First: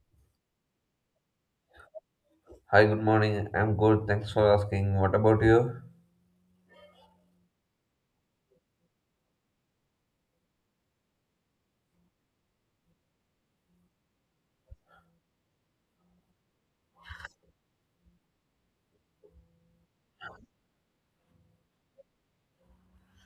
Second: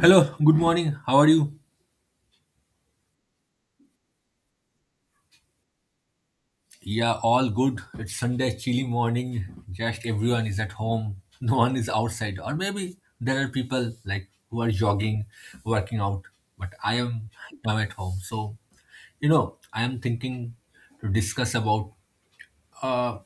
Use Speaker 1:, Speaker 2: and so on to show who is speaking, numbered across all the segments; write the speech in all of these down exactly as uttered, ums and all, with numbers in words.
Speaker 1: Hello, good morning. How are you?
Speaker 2: Hi, good morning. I'm good. Thanks for asking. What about you?
Speaker 1: Yeah, all good. It's Sunday, chilly morning. Just everyone is at home. No one is outside. Or maybe there are people like who are jogging, working out. But I am now at home. So, you know, I am thinking to discuss about uh,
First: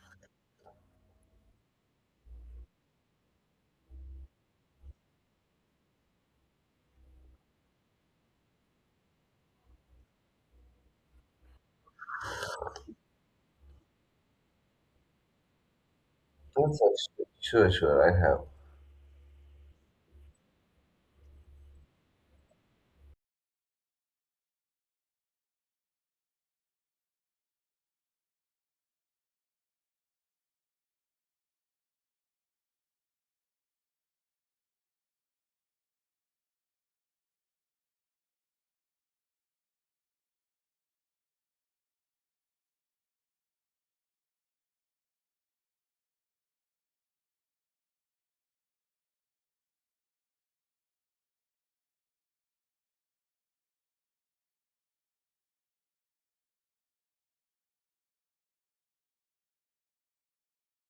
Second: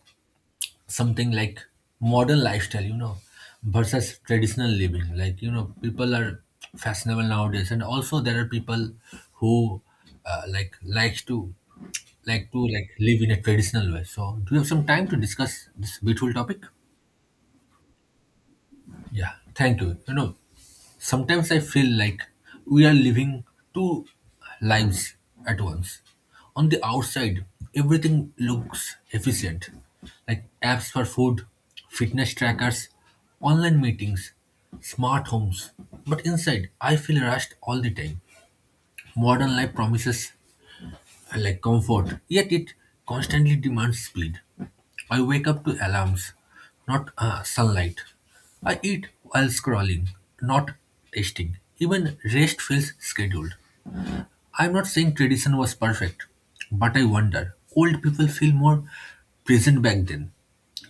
Speaker 1: something like modern lifestyle, you know, versus traditional living. Like, you know, people are fashionable nowadays. And also there are people who uh, like likes to like to like live in a traditional way. So do you have some time to discuss this beautiful topic?
Speaker 2: Yes, yes, sure, sure. I have.
Speaker 1: Yeah, thank you. You know, sometimes I feel like we are living two lives at once. On the outside, everything looks efficient, like apps for food, fitness trackers, online meetings, smart homes. But inside, I feel rushed all the time. Modern life promises I like comfort, yet it constantly demands speed. I wake up to alarms, not uh, sunlight. I eat while scrolling, not tasting. Even rest feels scheduled. I'm not saying tradition was perfect, but I wonder old people feel more present back then.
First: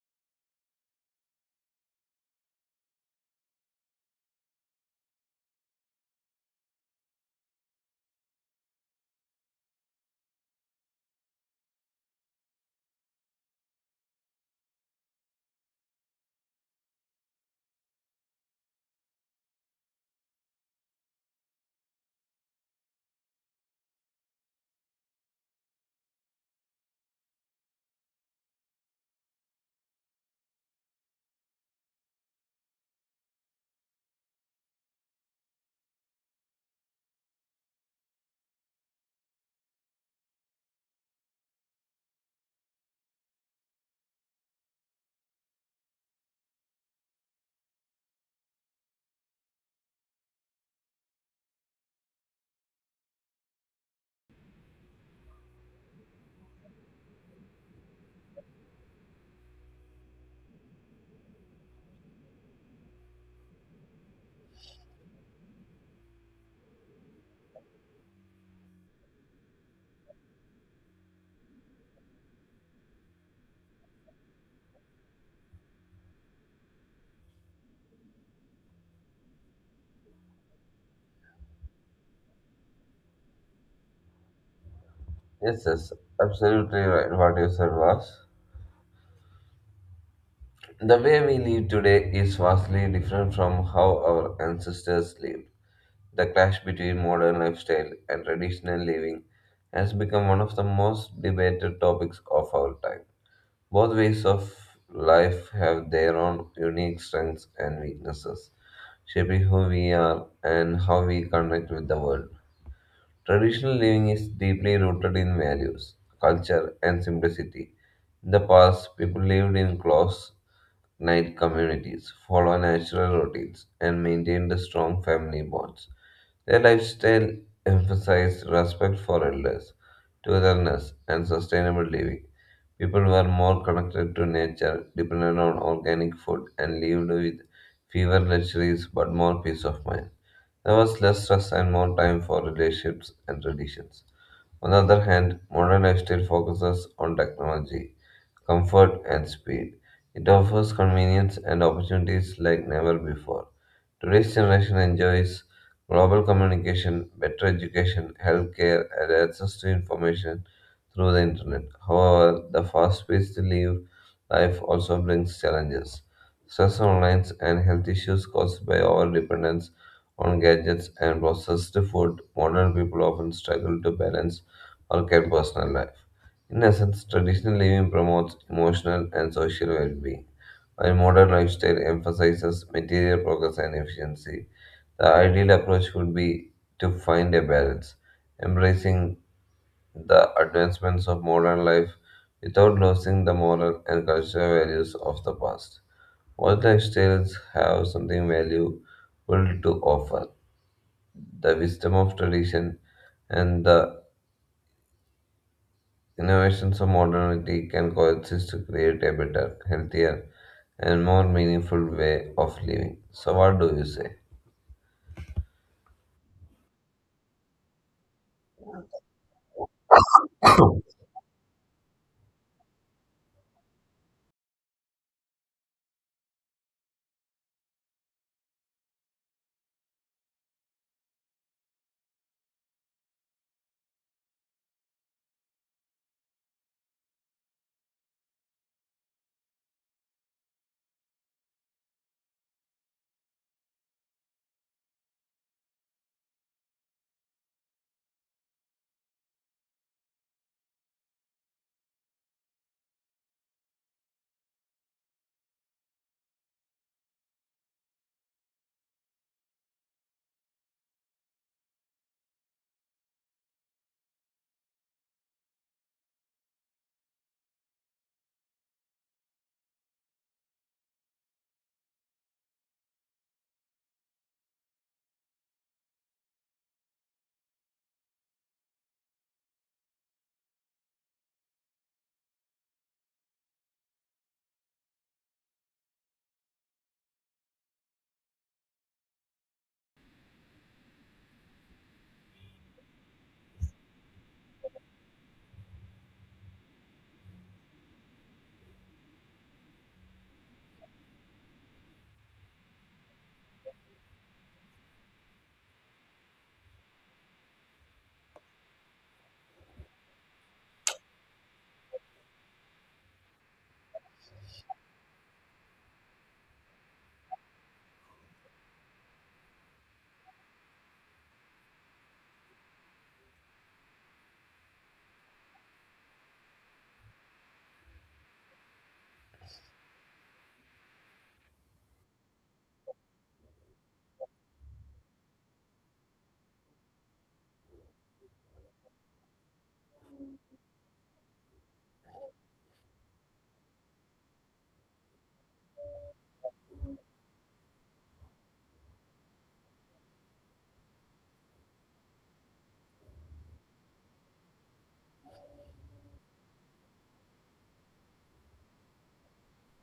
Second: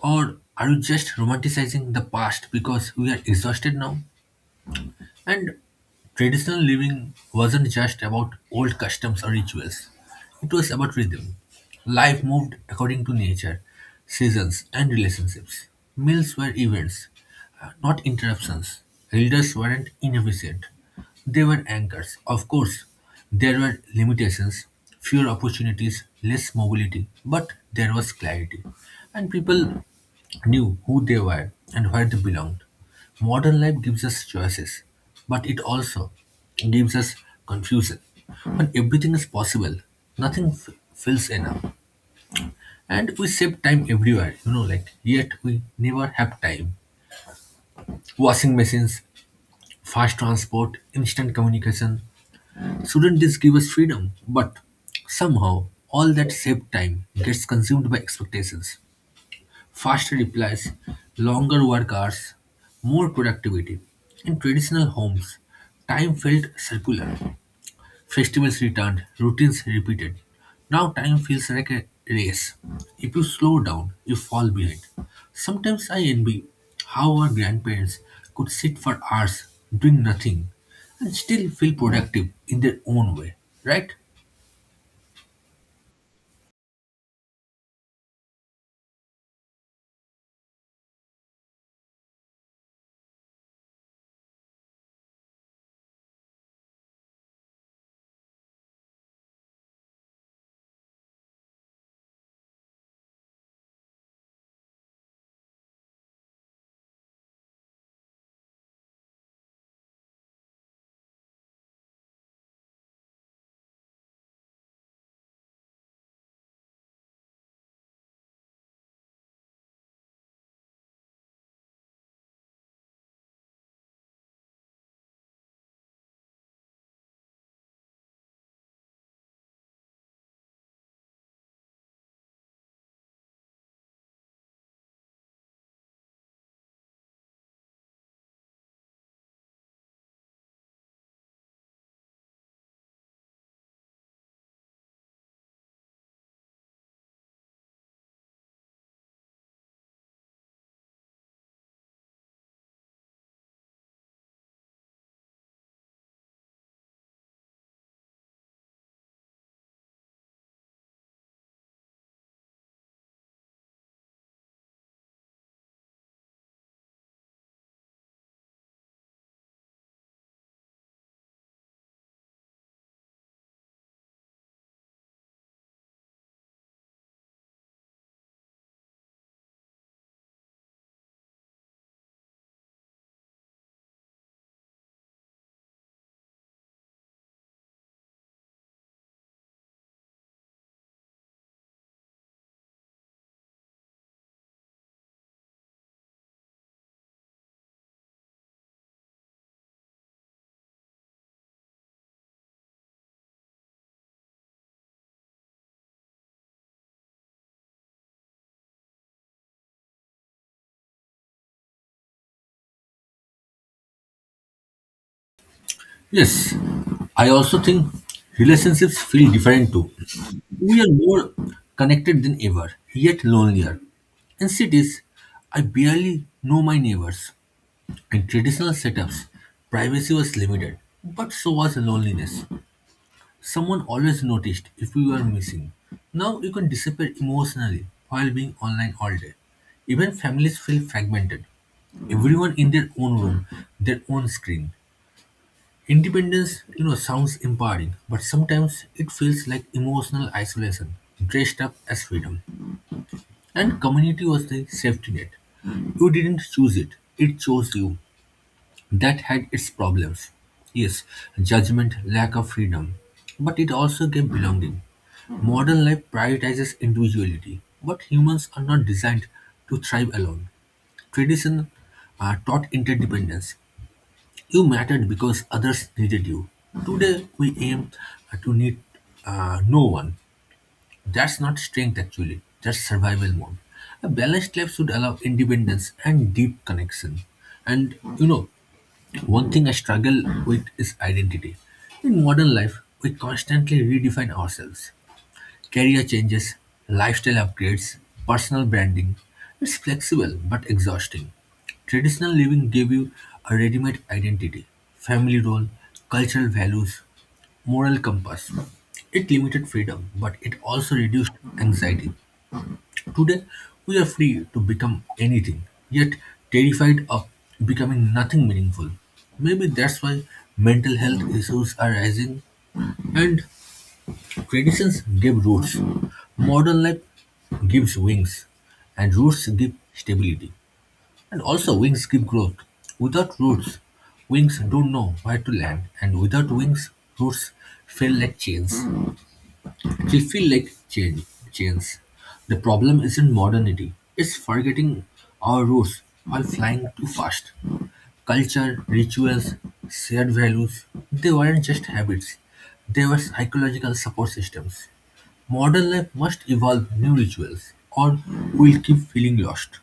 Speaker 1: Or are you just romanticizing the past because we are exhausted now? And traditional living wasn't just about old customs or rituals, it was about rhythm. Life moved according to nature, seasons, and relationships. Meals were events, uh, not interruptions. Elders weren't inefficient, they were anchors. Of course, there were limitations, fewer opportunities, less mobility, but there was clarity. And people knew who they were and where they belonged. Modern life gives us choices, but it also gives us confusion. When everything is possible, nothing f- feels enough. And we save time everywhere, you know, like, yet we never have time. Washing machines, fast transport, instant communication. Shouldn't this give us freedom? But somehow, all that saved time gets consumed by expectations. Faster replies, longer work hours, more productivity. In traditional homes, time felt circular. Festivals returned, routines repeated. Now time feels like a race. If you slow down, you fall behind. Sometimes I envy how our grandparents could sit for hours doing nothing and still feel productive in their own way, right?
Speaker 2: Yes, yes, absolutely right. What you said was the way we live today is vastly different from how our ancestors lived. The clash between modern lifestyle and traditional living has become one of the most debated topics of our time. Both ways of life have their own unique strengths and weaknesses, shaping who we are and how we connect with the world. Traditional living is deeply rooted in values, culture, and simplicity. In the past, people lived in close knit communities, followed natural routines, and maintained strong family bonds. Their lifestyle emphasized respect for elders, togetherness, and sustainable living. People were more connected to nature, depended on organic food, and lived with fewer luxuries but more peace of mind. There was less stress and more time for relationships and traditions. On the other hand, modern lifestyle focuses on technology, comfort, and speed. It offers convenience and opportunities like never before. Today's generation enjoys global communication, better education, healthcare, and access to information through the internet. However, the fast paced live life also brings challenges. Stress online, and health issues caused by our dependence on gadgets and processed food, modern people often struggle to balance work and personal life. In essence, traditional living promotes emotional and social well being, while modern lifestyle emphasizes material progress and efficiency. The ideal approach would be to find a balance, embracing the advancements of modern life without losing the moral and cultural values of the past. All lifestyles have something valuable to offer the wisdom of tradition and the innovations of modernity can coexist to create a better, healthier, and more meaningful way of living. So, what do you say?
Speaker 1: Yes, I also think relationships feel different too. We are more connected than ever, yet lonelier. In cities, I barely know my neighbors. In traditional setups, privacy was limited, but so was loneliness. Someone always noticed if we were missing. Now you can disappear emotionally while being online all day. Even families feel fragmented, everyone in their own room, their own screen. Independence, you know, sounds empowering, but sometimes it feels like emotional isolation dressed up as freedom. And community was the safety net. You didn't choose it, it chose you. That had its problems. Yes, judgment, lack of freedom, but it also gave belonging. Modern life prioritizes individuality, but humans are not designed to thrive alone. Tradition uh, taught interdependence, you mattered because others needed you. Today, we aim uh, to need uh, no one. That's not strength actually, that's survival mode. A balanced life should allow independence and deep connection. And you know, one thing I struggle with is identity. In modern life, we constantly redefine ourselves. Career changes, lifestyle upgrades, personal branding. It's flexible but exhausting. Traditional living gave you a ready-made identity, family role, cultural values, moral compass. It limited freedom, but it also reduced anxiety. Today, we are free to become anything, yet terrified of becoming nothing meaningful. Maybe that's why mental health issues are rising. And traditions give roots, modern life gives wings, and roots give stability. And also, wings give growth. Without roots, wings don't know where to land, and without wings, roots feel like chains. They feel like chain, chains. The problem isn't modernity, it's forgetting our roots while flying too fast. Culture, rituals, shared values, they weren't just habits, they were psychological support systems. Modern life must evolve new rituals or we'll keep feeling lost.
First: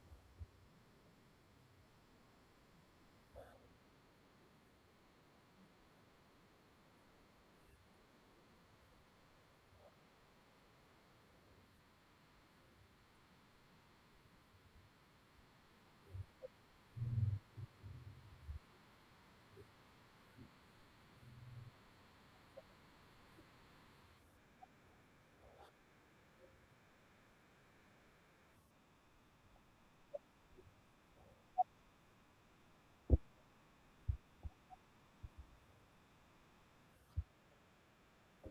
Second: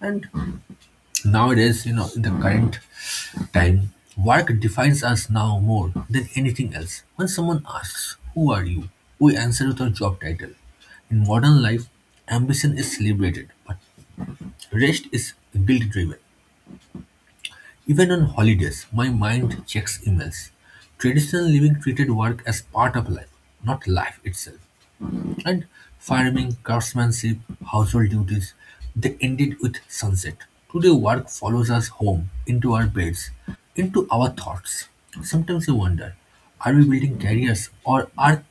Speaker 1: And nowadays, you know, in the current time, work defines us now more than anything else. When someone asks, "Who are you?" we answer with our job title. In modern life, ambition is celebrated, but rest is guilt driven. Even on holidays, my mind checks emails. Traditional living treated work as part of life, not life itself. And farming, craftsmanship, household duties. They ended with sunset. Today work follows us home, into our beds, into our thoughts. Sometimes I wonder, are we building careers or are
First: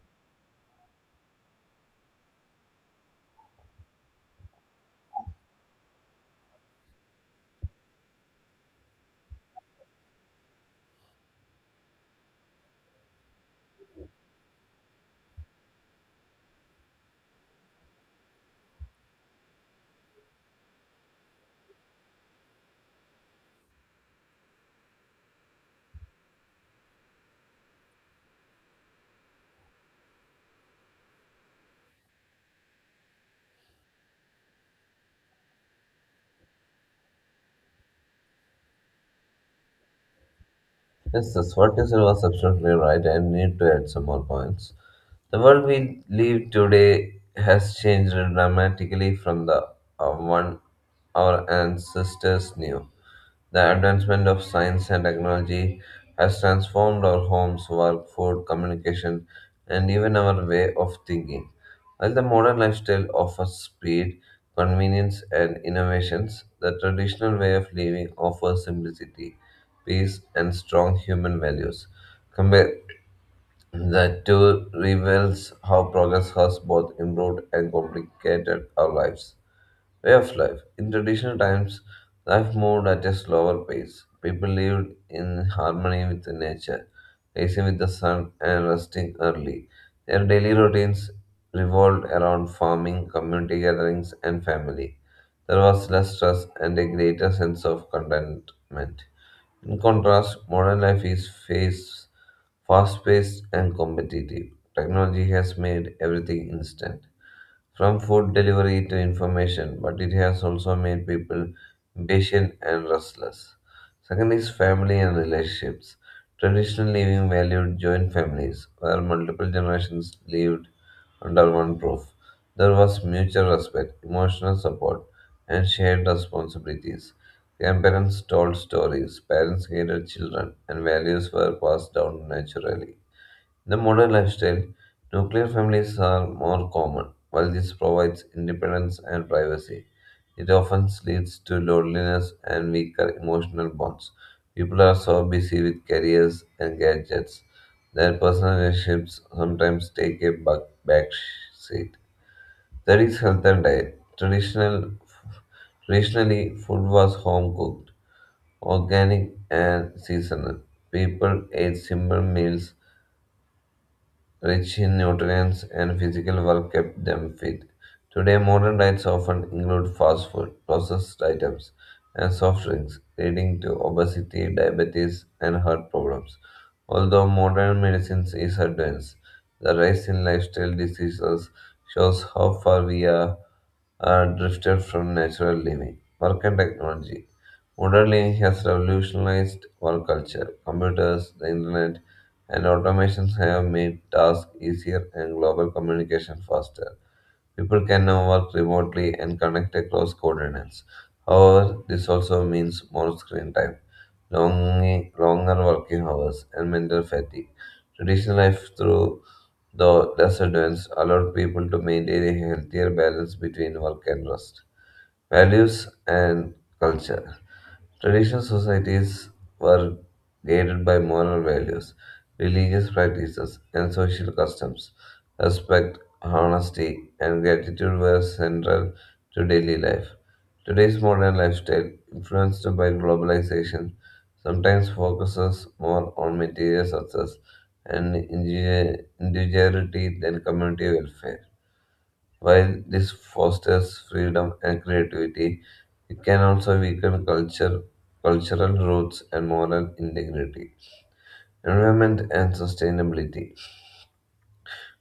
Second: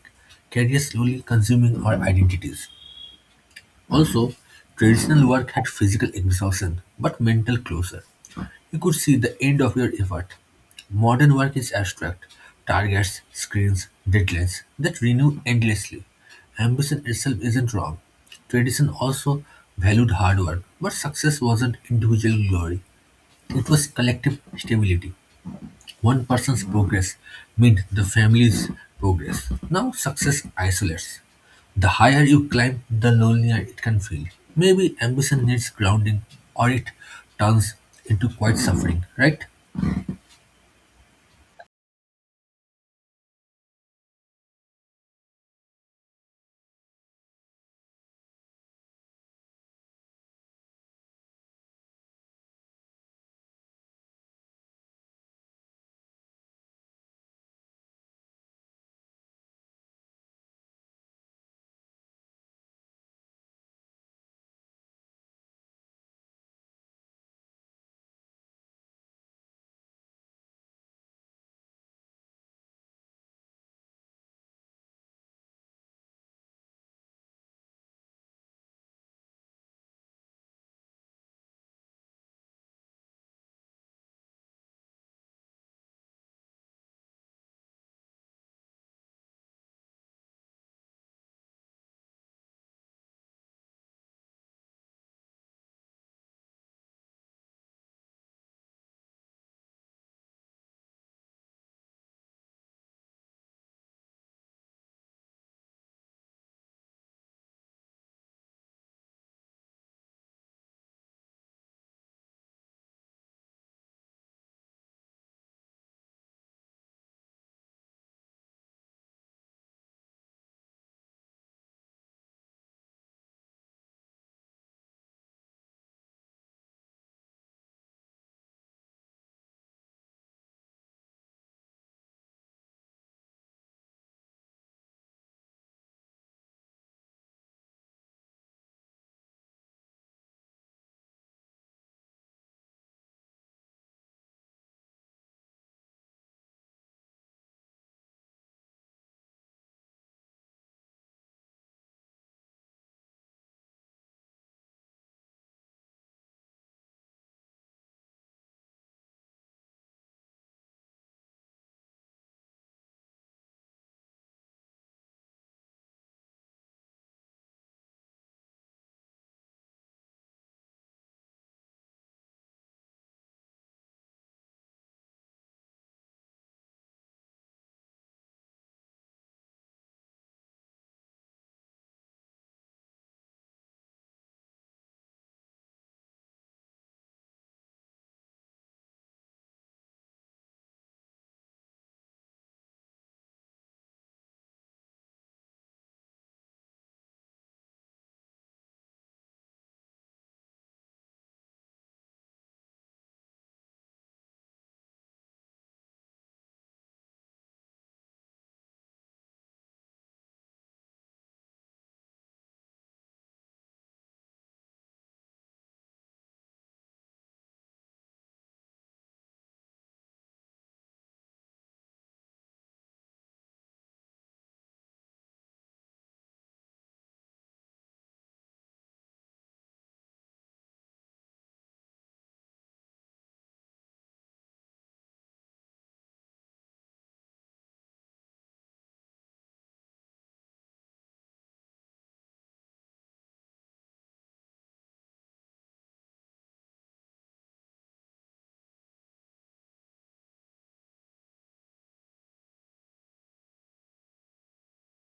Speaker 1: careers slowly consuming our identities? Also, traditional work had physical exhaustion but mental closure. You could see the end of your effort. Modern work is abstract. Targets, screens, deadlines that renew endlessly. Ambition itself isn't wrong. Tradition also valued hard work, but success wasn't individual glory. It was collective stability. One person's progress meant the family's progress. Now success isolates. The higher you climb, the lonelier it can feel. Maybe ambition needs grounding or it turns into quiet suffering, right?
Speaker 2: Yes, yes, what you said was absolutely right. I need to add some more points. The world we live today has changed dramatically from the uh, one our ancestors knew. The advancement of science and technology has transformed our homes, work, food, communication, and even our way of thinking. While the modern lifestyle offers speed, convenience, and innovations, the traditional way of living offers simplicity peace, and strong human values. Compare the two reveals how progress has both improved and complicated our lives. Way of life. In traditional times, life moved at a slower pace. People lived in harmony with nature, rising with the sun and resting early. Their daily routines revolved around farming, community gatherings, and family. There was less stress and a greater sense of contentment. In contrast, modern life is fast paced and competitive. Technology has made everything instant from food delivery to information, but it has also made people impatient and restless. Second is family and relationships. Traditional living valued joint families, where multiple generations lived under one roof. There was mutual respect, emotional support, and shared responsibilities. Grandparents told stories, parents guided children, and values were passed down naturally. In the modern lifestyle, nuclear families are more common. While this provides independence and privacy, it often leads to loneliness and weaker emotional bonds. People are so busy with careers and gadgets that personal relationships sometimes take a back back seat. Third health and diet. Traditional, traditionally, food was home cooked, organic, and seasonal. People ate simple meals rich in nutrients and physical work kept them fit. Today, modern diets often include fast food, processed items, and soft drinks, leading to obesity, diabetes, and heart problems. Although modern medicine is advanced, the rise in lifestyle diseases shows how far we are, are drifted from natural living. Work and technology. Modern living has revolutionized work culture. Computers, the internet, and automations have made tasks easier and global communication faster. People can now work remotely and connect across continents. However, this also means more screen time, long, longer working hours, and mental fatigue. Traditional life, through though less advanced, allowed people to maintain a healthier balance between work and rest. Values and culture. Traditional societies were guided by moral values, religious practices, and social customs. Respect, honesty, and gratitude were central to daily life. Today's modern lifestyle, influenced by globalization, sometimes focuses more on material success and individuality than community welfare. While this fosters freedom and creativity, it can also weaken culture, cultural roots and moral integrity. Environment and sustainability.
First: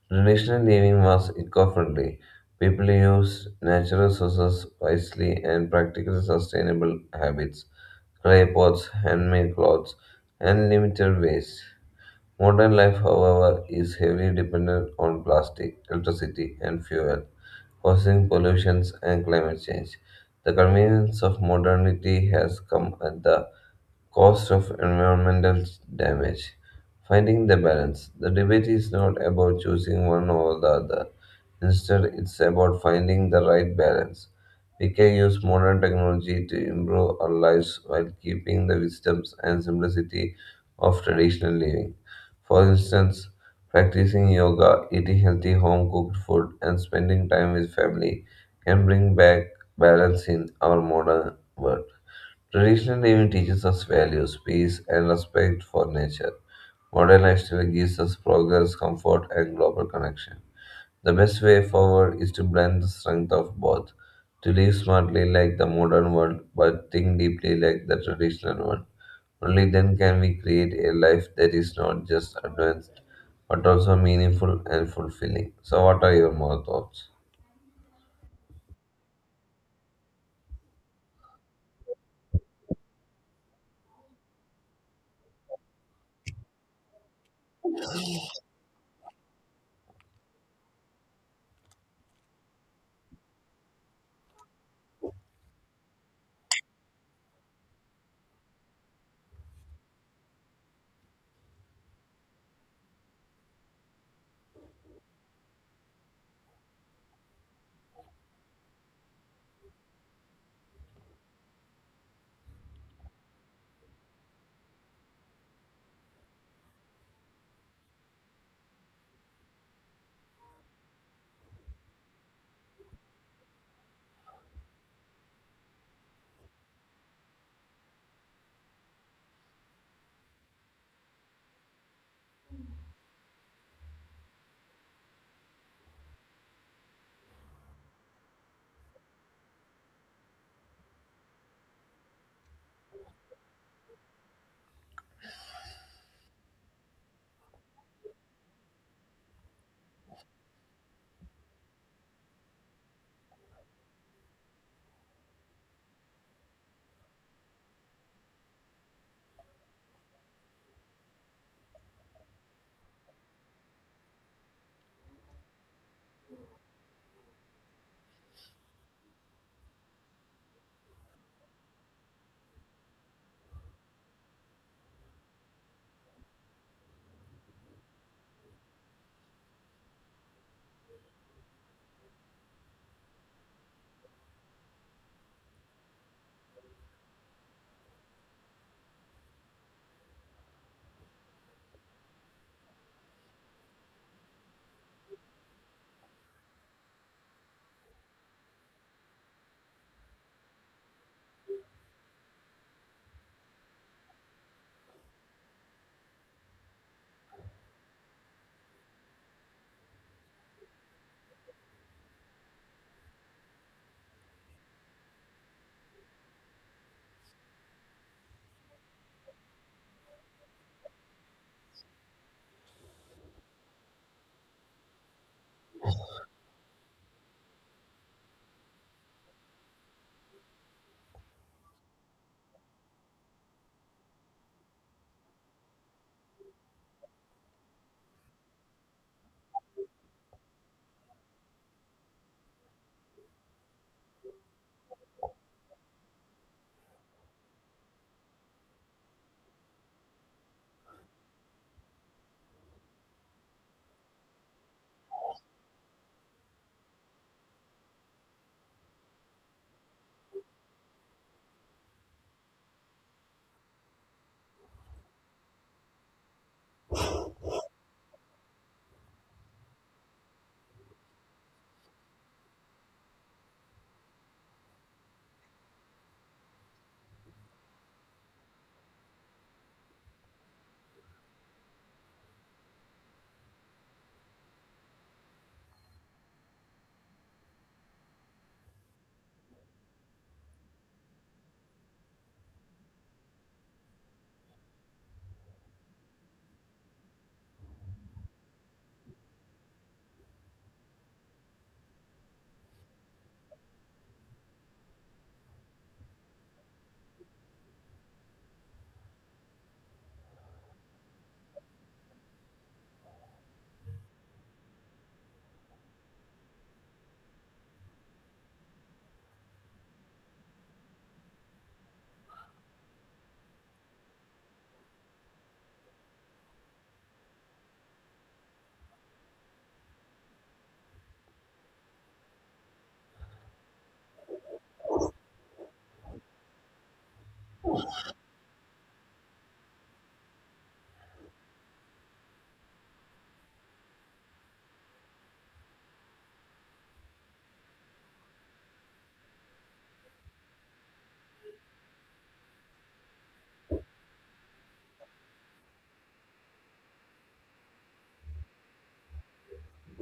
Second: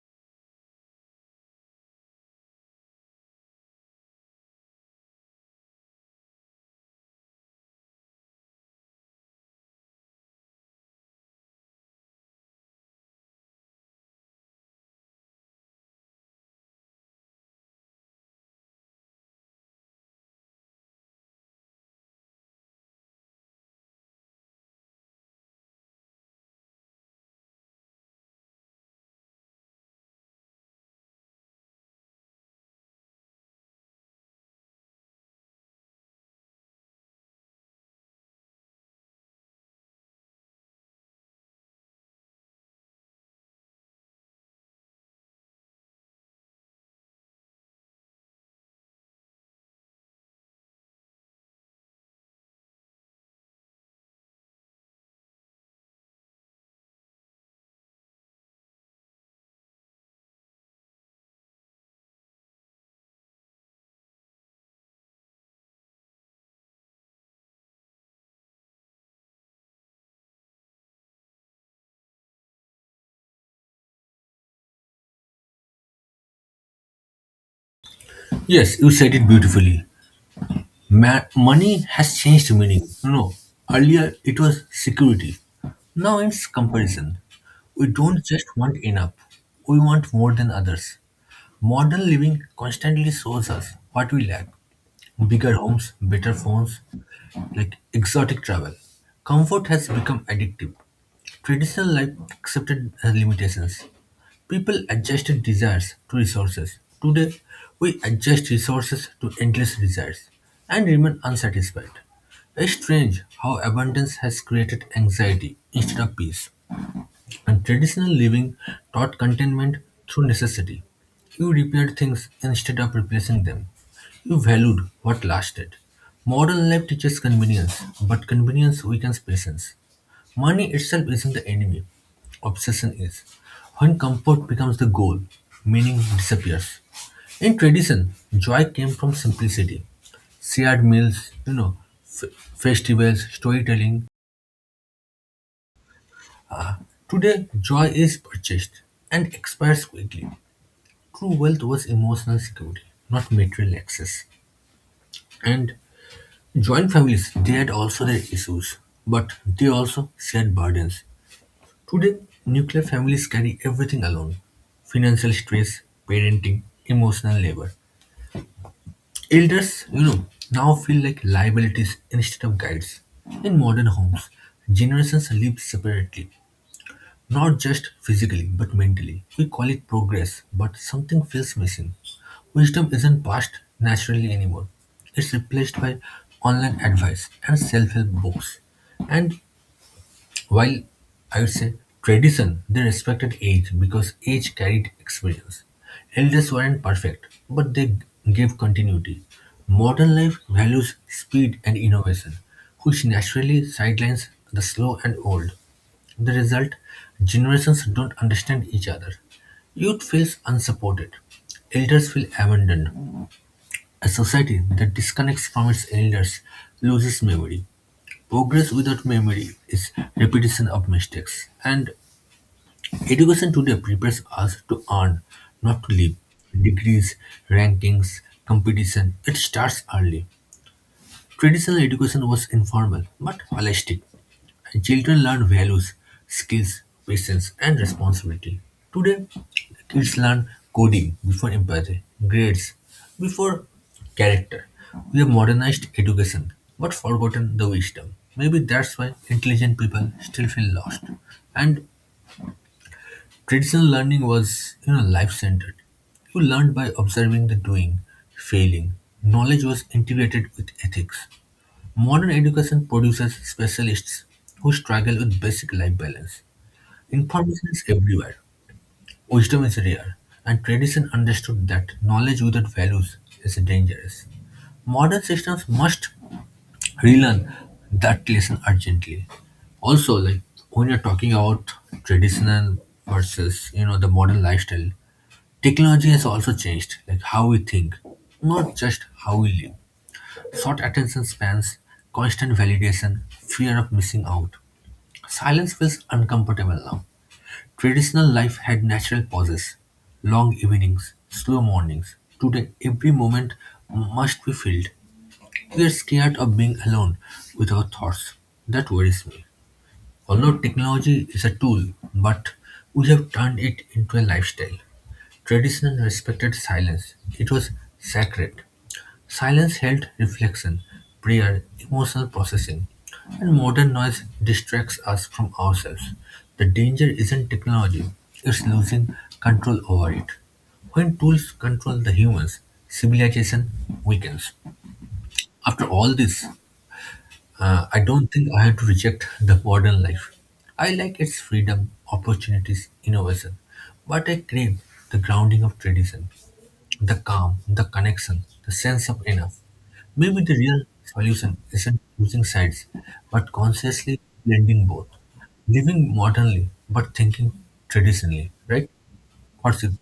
Speaker 2: Traditional living was eco-friendly. People used natural resources wisely and practiced sustainable habits, clay pots, handmade clothes, and limited waste. Modern life, however, is heavily dependent on plastic, electricity, and fuel causing pollution and climate change. The convenience of modernity has come at the cost of environmental damage. Finding the balance. The debate is not about choosing one over the other. Instead, it's about finding the right balance. We can use modern technology to improve our lives while keeping the wisdoms and simplicity of traditional living. For instance, practicing yoga, eating healthy home cooked food, and spending time with family can bring back balance in our modern world. Traditional living teaches us values, peace, and respect for nature. Modern lifestyle gives us progress, comfort, and global connection. The best way forward is to blend the strength of both, to live smartly like the modern world, but think deeply like the traditional one. Only then can we create a life that is not just advanced, but also meaningful and fulfilling. So, what are your more thoughts?
Speaker 1: Yes, you said it beautifully. Ma- money has changed meaning. You know, earlier it was security. Now it's comparison. We don't just want enough. We want more than others. Modern living constantly shows us what we lack. Bigger homes, better phones, like exotic travel. Comfort has become addictive. Traditional life accepted as limitations. People adjusted desires to resources. Today, we adjust resources to endless desires and remain unsatisfied. It's strange how abundance has created anxiety instead of peace. And traditional living taught contentment through necessity. You repaired things instead of replacing them. You valued what lasted. Modern life teaches convenience, but convenience weakens patience. Money itself isn't the enemy, obsession is. When comfort becomes the goal, meaning disappears. In tradition, joy came from simplicity, shared meals, you know, f- festivals, storytelling. Today, joy is purchased and expires quickly. True wealth was emotional security, not material access. And joint families, they had also their issues, but they also shared burdens. Today, nuclear families carry everything alone, financial stress, parenting, emotional labor. Elders, you know, now feel like liabilities instead of guides. In modern homes, generations live separately, not just physically but mentally. We call it progress, but something feels missing. Wisdom isn't passed naturally anymore. It's replaced by online advice and self help books. And while I would say tradition, they respected age because age carried experience. Elders weren't perfect, but they gave continuity. Modern life values speed and innovation, which naturally sidelines the slow and old. The result, generations don't understand each other. Youth feels unsupported. Elders feel abandoned. A society that disconnects from its elders loses memory. Progress without memory is repetition of mistakes. And education today prepares us to earn, not to live. Degrees, rankings, competition, it starts early. Traditional education was informal but holistic. Children learn values, skills, patience, and responsibility. Today, kids learn coding before empathy, grades before character. We have modernized education but forgotten the wisdom. Maybe that's why intelligent people still feel lost. And traditional learning was, you know, life-centered. You learned by observing the doing, failing. Knowledge was integrated with ethics. Modern education produces specialists who struggle with basic life balance. Information is everywhere, wisdom is rare, and tradition understood that knowledge without values is dangerous. Modern systems must relearn that lesson urgently. Also, like when you're talking about traditional versus you know the modern lifestyle, technology has also changed, like how we think, not just how we live. Short attention spans, constant validation, fear of missing out. Silence feels uncomfortable now. Traditional life had natural pauses: long evenings, slow mornings. Today, every moment must be filled. We are scared of being alone with our thoughts. That worries me. Although technology is a tool, but we have turned it into a lifestyle. Traditional respected silence. It was sacred. Silence helped reflection, prayer, emotional processing, and modern noise distracts us from ourselves. The danger isn't technology, it's losing control over it. When tools control the humans, civilization weakens. After all this, uh, I don't think I have to reject the modern life. I like its freedom, opportunities, innovation, but I crave the grounding of tradition. The calm, the connection, the sense of enough. Maybe the real solution isn't choosing sides, but consciously blending both. Living modernly, but thinking traditionally, right? What's it?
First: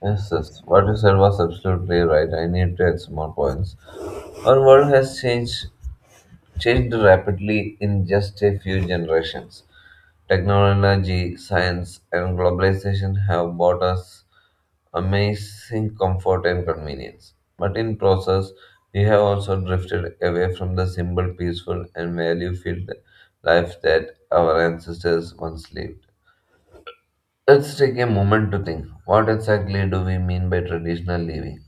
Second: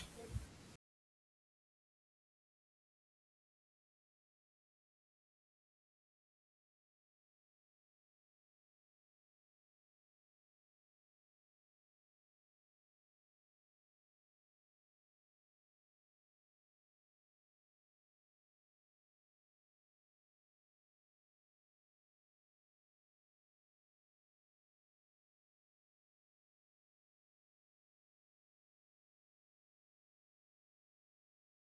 Speaker 2: Yes, yes. What you said was absolutely right. I need to add some more points. Our world has changed changed rapidly in just a few generations. Technology, science, and globalization have brought us amazing comfort and convenience. But in process, we have also drifted away from the simple, peaceful, and value-filled life that our ancestors once lived. Let's take a moment to think. What exactly do we mean by traditional living?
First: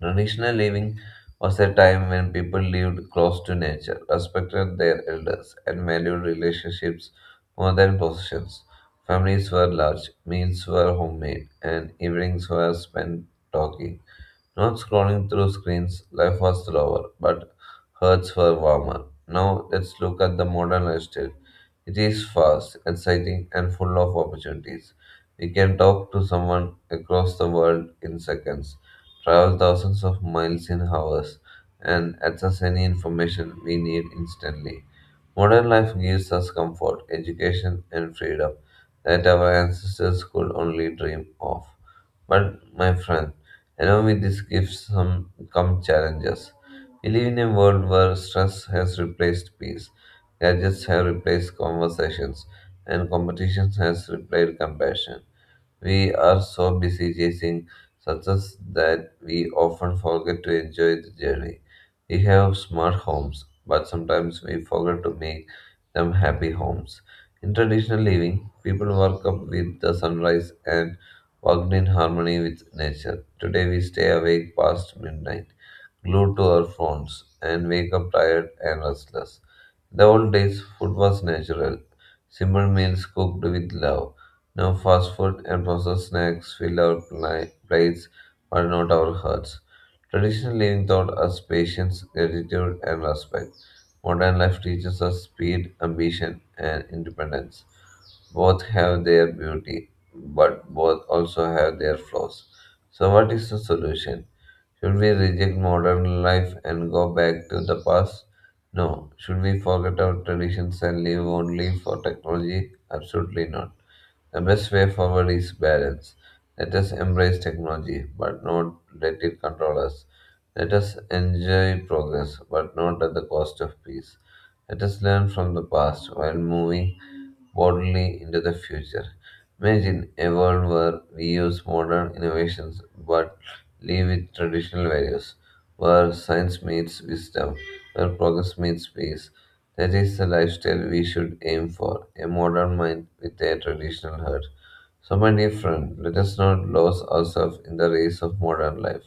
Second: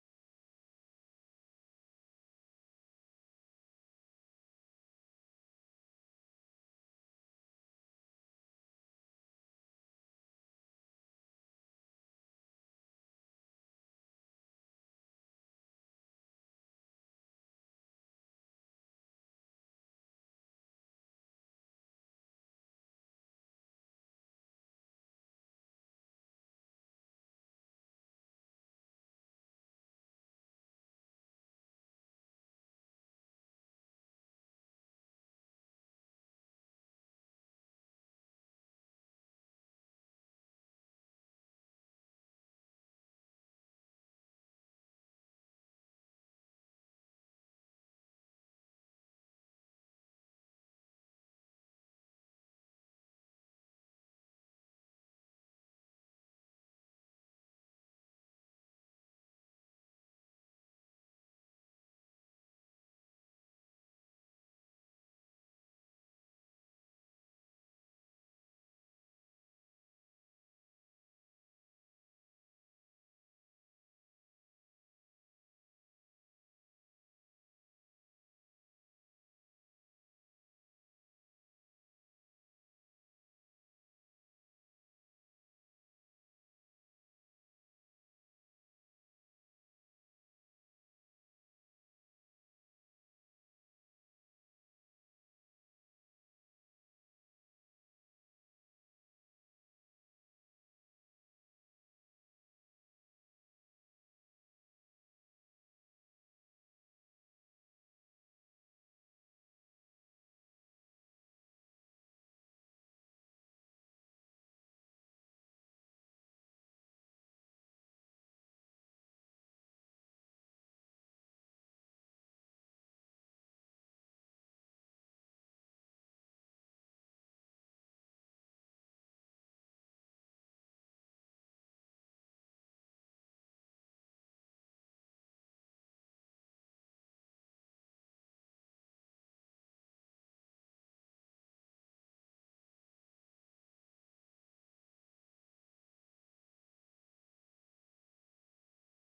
Speaker 2: Traditional living was a time when people lived close to nature, respected their elders, and valued relationships more than possessions. Families were large, meals were homemade, and evenings were spent talking. Not scrolling through screens, life was slower, but hearts were warmer. Now let's look at the modern lifestyle. It is fast, exciting, and full of opportunities. We can talk to someone across the world in seconds, travel thousands of miles in hours, and access any information we need instantly. Modern life gives us comfort, education, and freedom that our ancestors could only dream of. But, my friend, along with these gifts some come challenges. We live in a world where stress has replaced peace, gadgets have replaced conversations, and competition has replaced compassion. We are so busy chasing success that we often forget to enjoy the journey. We have smart homes, but sometimes we forget to make them happy homes. In traditional living, people work up with the sunrise and worked in harmony with nature. Today we stay awake past midnight, glued to our phones, and wake up tired and restless. In the old days, food was natural, simple meals cooked with love. Now fast food and processed snacks fill our pli- plates but not our hearts. Traditional living taught us patience, gratitude, and respect. Modern life teaches us speed, ambition, and independence. Both have their beauty but both also have their flaws. So, what is the solution? Should we reject modern life and go back to the past? No. Should we forget our traditions and live only for technology? Absolutely not. The best way forward is balance. Let us embrace technology, but not let it control us. Let us enjoy progress, but not at the cost of peace. Let us learn from the past while moving boldly into the future. Imagine a world where we use modern innovations but live with traditional values, where science meets wisdom, where progress meets peace. That is the lifestyle we should aim for a modern mind with a traditional heart. So, my dear friend, let us not lose ourselves in the race of modern life.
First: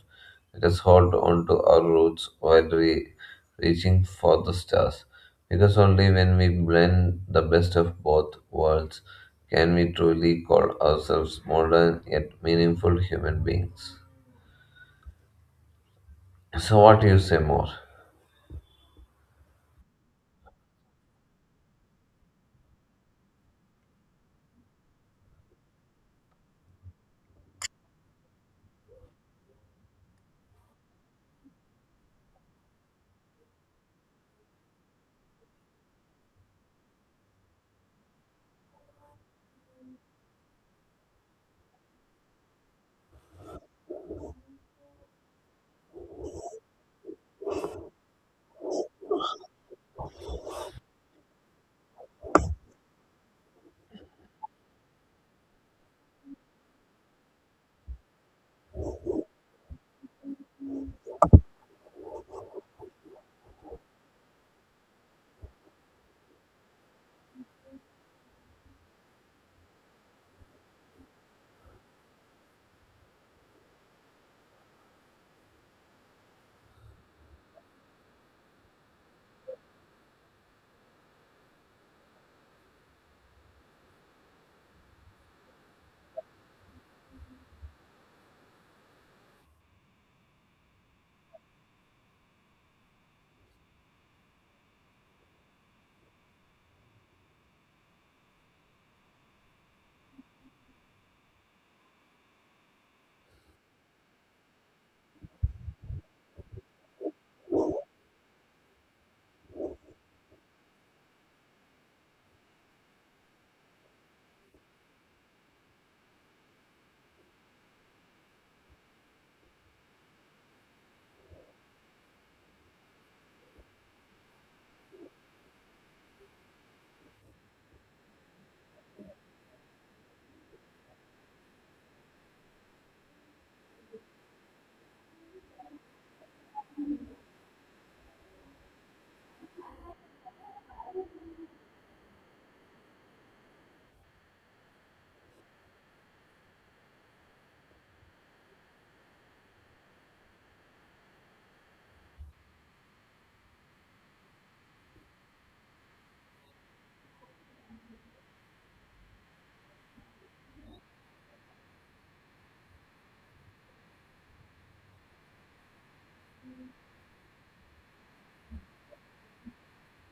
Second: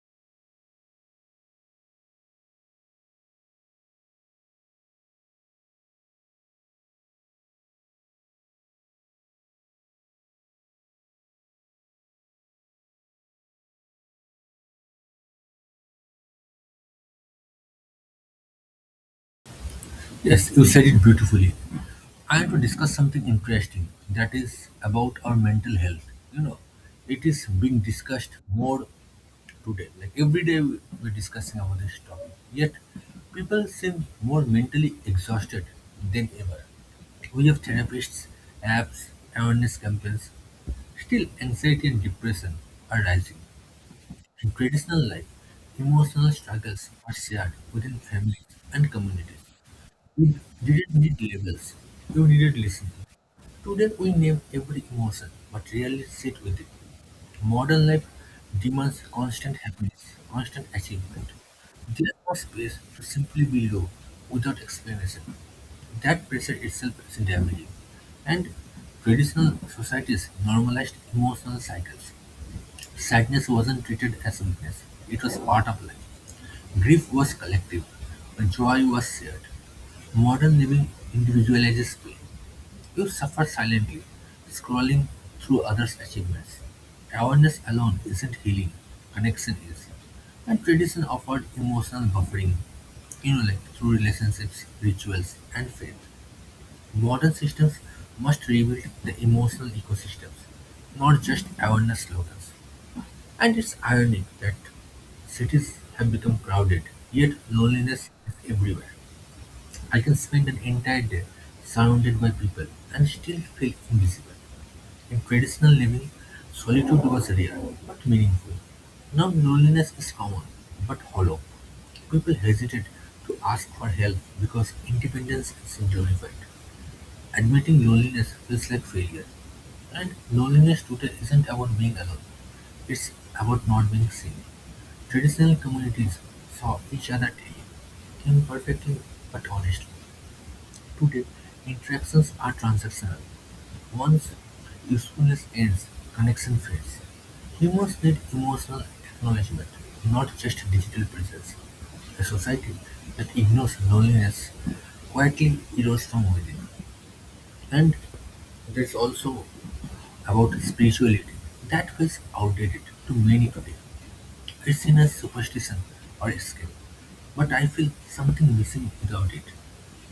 Speaker 2: Let us hold on to our roots while re- reaching for the stars, because only when we blend the best of both worlds can we truly call ourselves modern yet meaningful human beings. So, what do you say more?
Speaker 1: Yes, you said it beautifully. I want to discuss something interesting that is about our mental health. You know, it is being discussed more today. Like every day we- we're discussing about this topic. Yet people seem more mentally exhausted than ever. We have therapists, apps, awareness campaigns. Still anxiety and depression are rising. In traditional life, emotional struggles are shared within families and communities. We didn't need labels. We needed listening. Today we name every emotion but rarely sit with it. Modern life demands constant happiness, constant achievement. There's no space to simply be low without explanation. That pressure itself is damaging. And traditional societies normalized emotional cycles. Sadness wasn't treated as weakness, it was part of life. Grief was collective, joy was shared. Modern living individualizes pain. You suffer silently, scrolling through others' achievements. Awareness alone isn't healing, connection is. And tradition offered emotional buffering, you know, like through relationships, rituals, and faith. Modern systems must rebuild the emotional ecosystems, not just awareness slogans. And it's ironic that cities have become crowded, yet loneliness is everywhere. I can spend an entire day surrounded by people and still feel invisible. In traditional living, solitude was rare but meaningful. Now loneliness is common but hollow. People hesitate to ask for help because independence is glorified. Admitting loneliness feels like failure. And loneliness today isn't about being alone, it's about not being seen. Traditional communities saw each other daily, imperfectly but honestly. Today, interactions are transactional; once usefulness ends, connection fades. Humans need emotional acknowledgement, not just digital presence. A society that ignores loneliness quietly erodes from within. And there's also about spirituality. That feels outdated to many today, it's seen as superstition or escape, but I feel something missing without it.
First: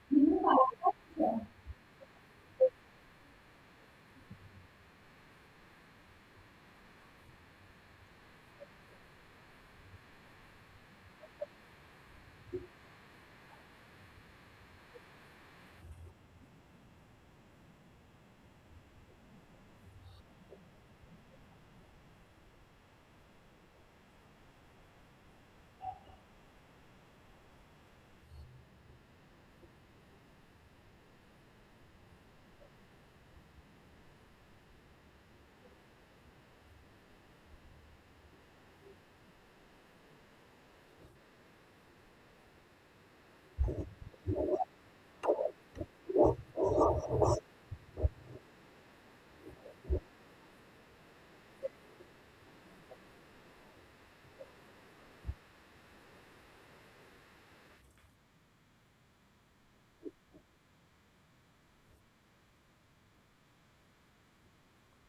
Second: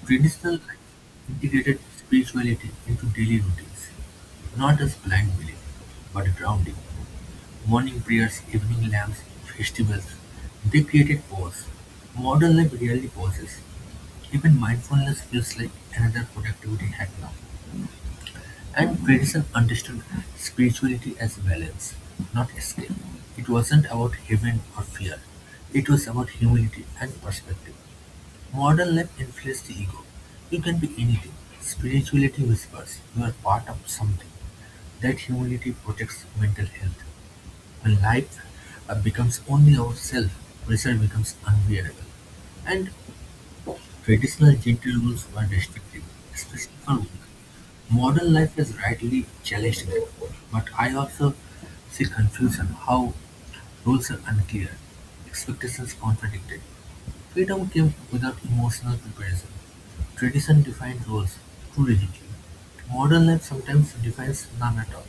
Speaker 1: Traditional life integrated spirituality into daily routines, not as blind belief, but grounding. Morning prayers, evening lamps, festivals, they created pause. Modern life rarely pauses. Even mindfulness feels like another productivity hack now. And Buddhism understood spirituality as balance, not escape. It wasn't about heaven or fear. It was about humility and perspective. Modern life inflates the ego. You can be anything. Spirituality whispers you are part of something. That humility protects mental health. When life uh, becomes only ourself, pressure becomes unbearable. And traditional gentle rules were restrictive, especially for women. Modern life has rightly challenged them, but I also see confusion how rules are unclear, expectations contradicted. Freedom came without emotional preparation. Tradition defined rules too rigidly. Modern life sometimes defines none at all.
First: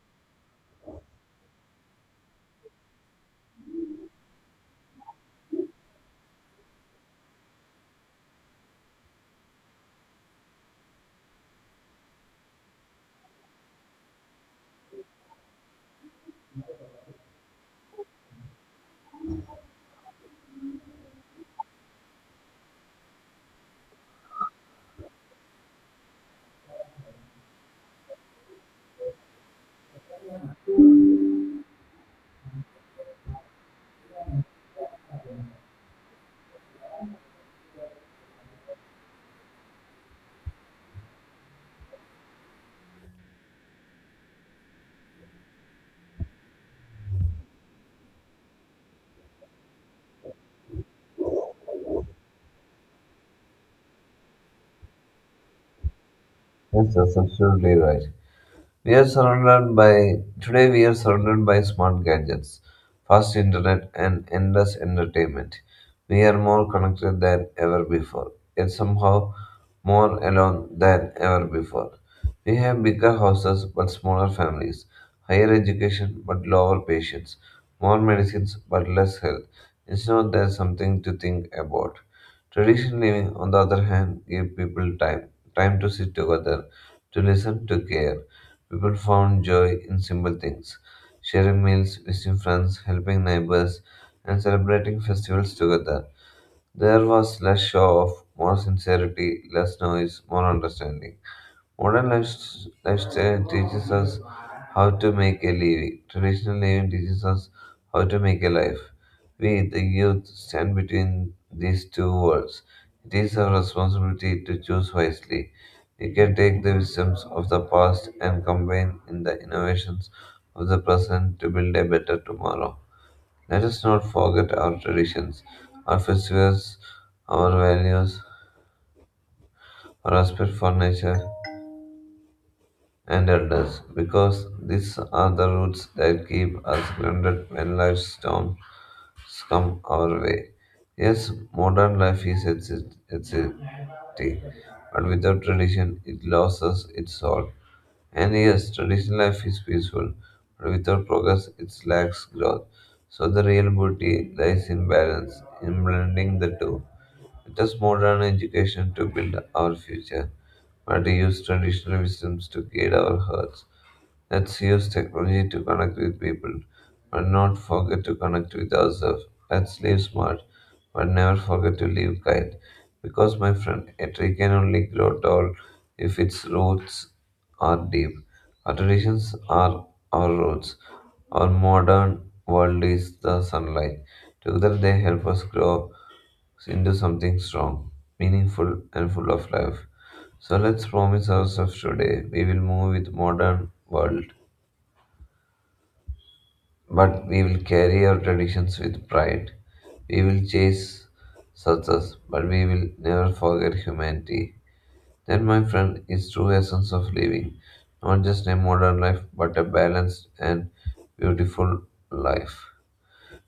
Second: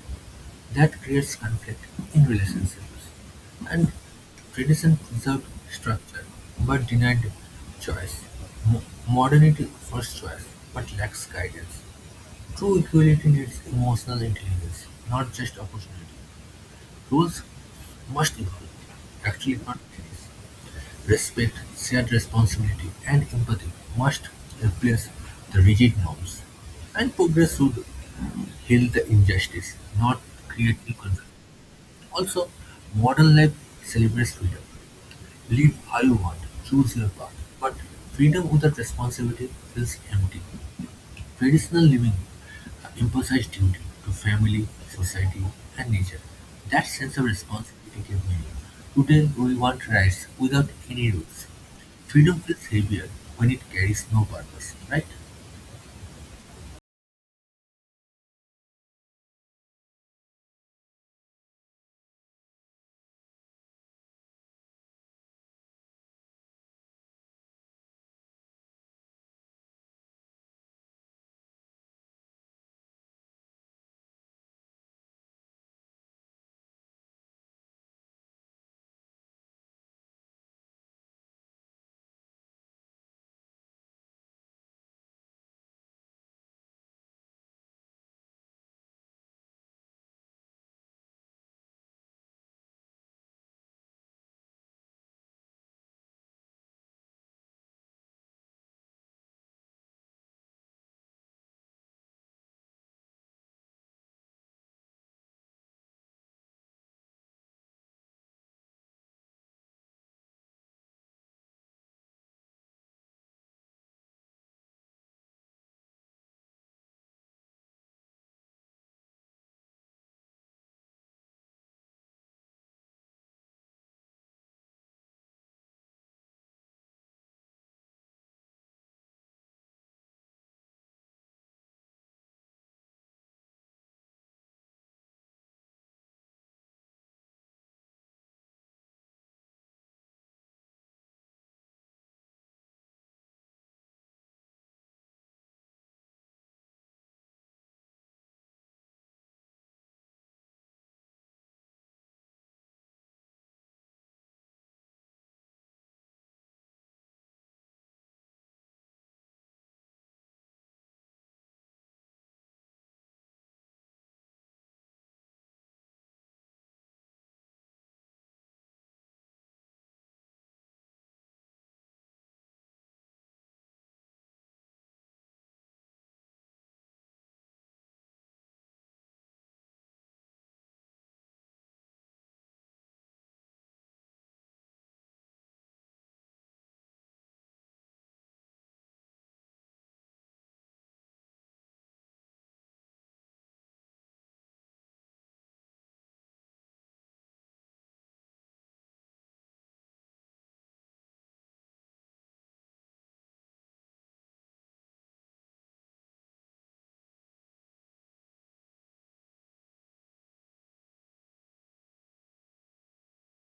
Speaker 1: That creates conflict in relationships, and tradition preserved structure but denied choice. Mo- Modernity offers choice but lacks guidance. True equality needs emotional intelligence, not just opportunity. Rules must evolve, actually not change. Respect, shared responsibility, and empathy must replace the rigid norms. And progress should heal the injustice, not create new conflict. Also, modern life celebrates freedom: live how you want, choose your path. But freedom without responsibility feels empty. Traditional living uh, emphasized duty to family, society, and nature. That sense of responsibility gave meaning. Today, we want rights without any rules. Freedom feels heavier when it carries no purpose, right?
Speaker 2: Yes, that's absolutely right. We are surrounded by today we are surrounded by smart gadgets, fast internet and endless entertainment. We are more connected than ever before, yet somehow more alone than ever before. We have bigger houses but smaller families, higher education but lower patients, more medicines but less health. It's not that something to think about. Traditional living, on the other hand, give people time, time to sit together, to listen, to care. People found joy in simple things sharing meals, visiting friends, helping neighbors, and celebrating festivals together. There was less show off, more sincerity, less noise, more understanding. Modern life- lifestyle teaches us how to make a living. Traditional living teaches us how to make a life. We, the youth, stand between these two worlds. It is our responsibility to choose wisely. We can take the wisdoms of the past and combine in the innovations of the present to build a better tomorrow. Let us not forget our traditions, our festivals, our values, our respect for nature and elders, because these are the roots that keep us grounded when life's storms come our way. Yes, modern life is exi- exciting, but without tradition, it loses its soul. And yes, traditional life is peaceful, but without progress, it lacks growth. So the real beauty lies in balance, in blending the two. It is modern education to build our future, but use traditional wisdoms to guide our hearts. Let's use technology to connect with people, but not forget to connect with ourselves. Let's live smart, but never forget to live kind. Because, my friend, a tree can only grow tall if its roots are deep. Our traditions are our roots. Our modern world is the sunlight. Together, they help us grow into something strong, meaningful, and full of life. So let's promise ourselves today we will move with modern world but we will carry our traditions with pride. We will chase success, but we will never forget humanity. That, my friend, is true essence of living, not just a modern life, but a balanced and beautiful life.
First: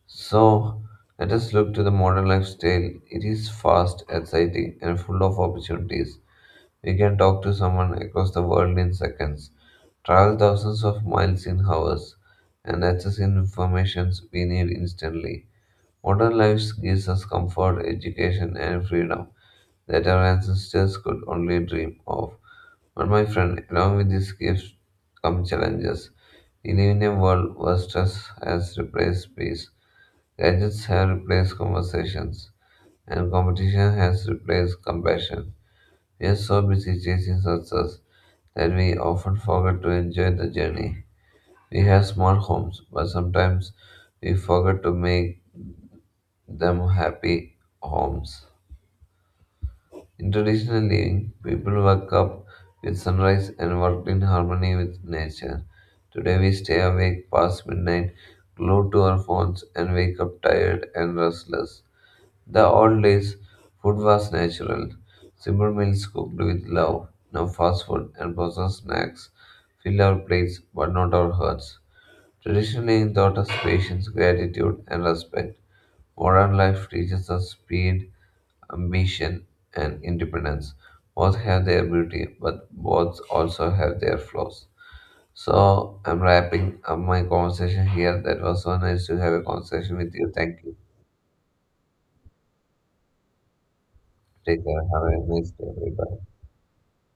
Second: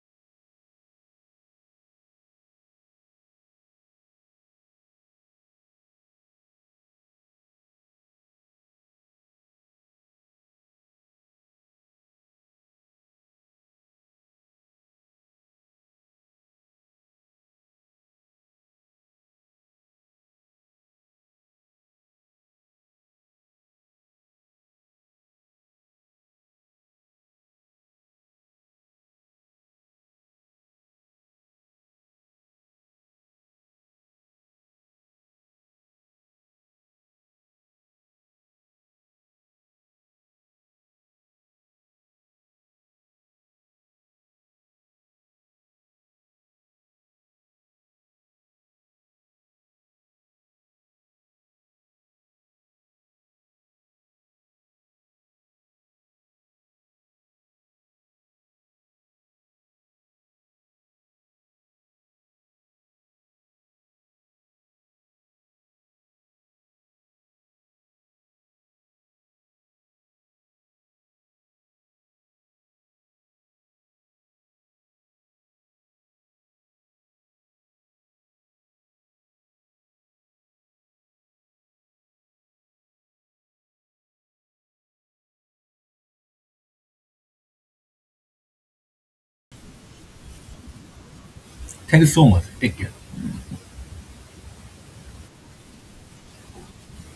Speaker 2: So, let us look to the modern lifestyle. It is fast, exciting, and full of opportunities. We can talk to someone across the world in seconds, travel thousands of miles in hours, and access information we need instantly. Modern life gives us comfort, education, and freedom that our ancestors could only dream of. But my friend, along with these gifts come challenges. We live in a world where stress has replaced peace, gadgets have replaced conversations, and competition has replaced compassion. We are so busy chasing success that we often forget to enjoy the journey. We have small homes, but sometimes we forget to make them happy homes. In traditional living, people wake up with sunrise and worked in harmony with nature. Today we stay awake past midnight, glued to our phones, and wake up tired and restless. The old days, food was natural. Simple meals cooked with love. Now fast food and processed snacks fill our plates but not our hearts. Traditionally taught us patience, gratitude, and respect. Modern life teaches us speed, ambition, and independence. Both have their beauty, but both also have their flaws. So I'm wrapping up my conversation here. That was so nice to have a conversation with you. Thank you.
Speaker 1: Thank you so much. Take care.
Speaker 2: Take care. Have a nice day. Bye.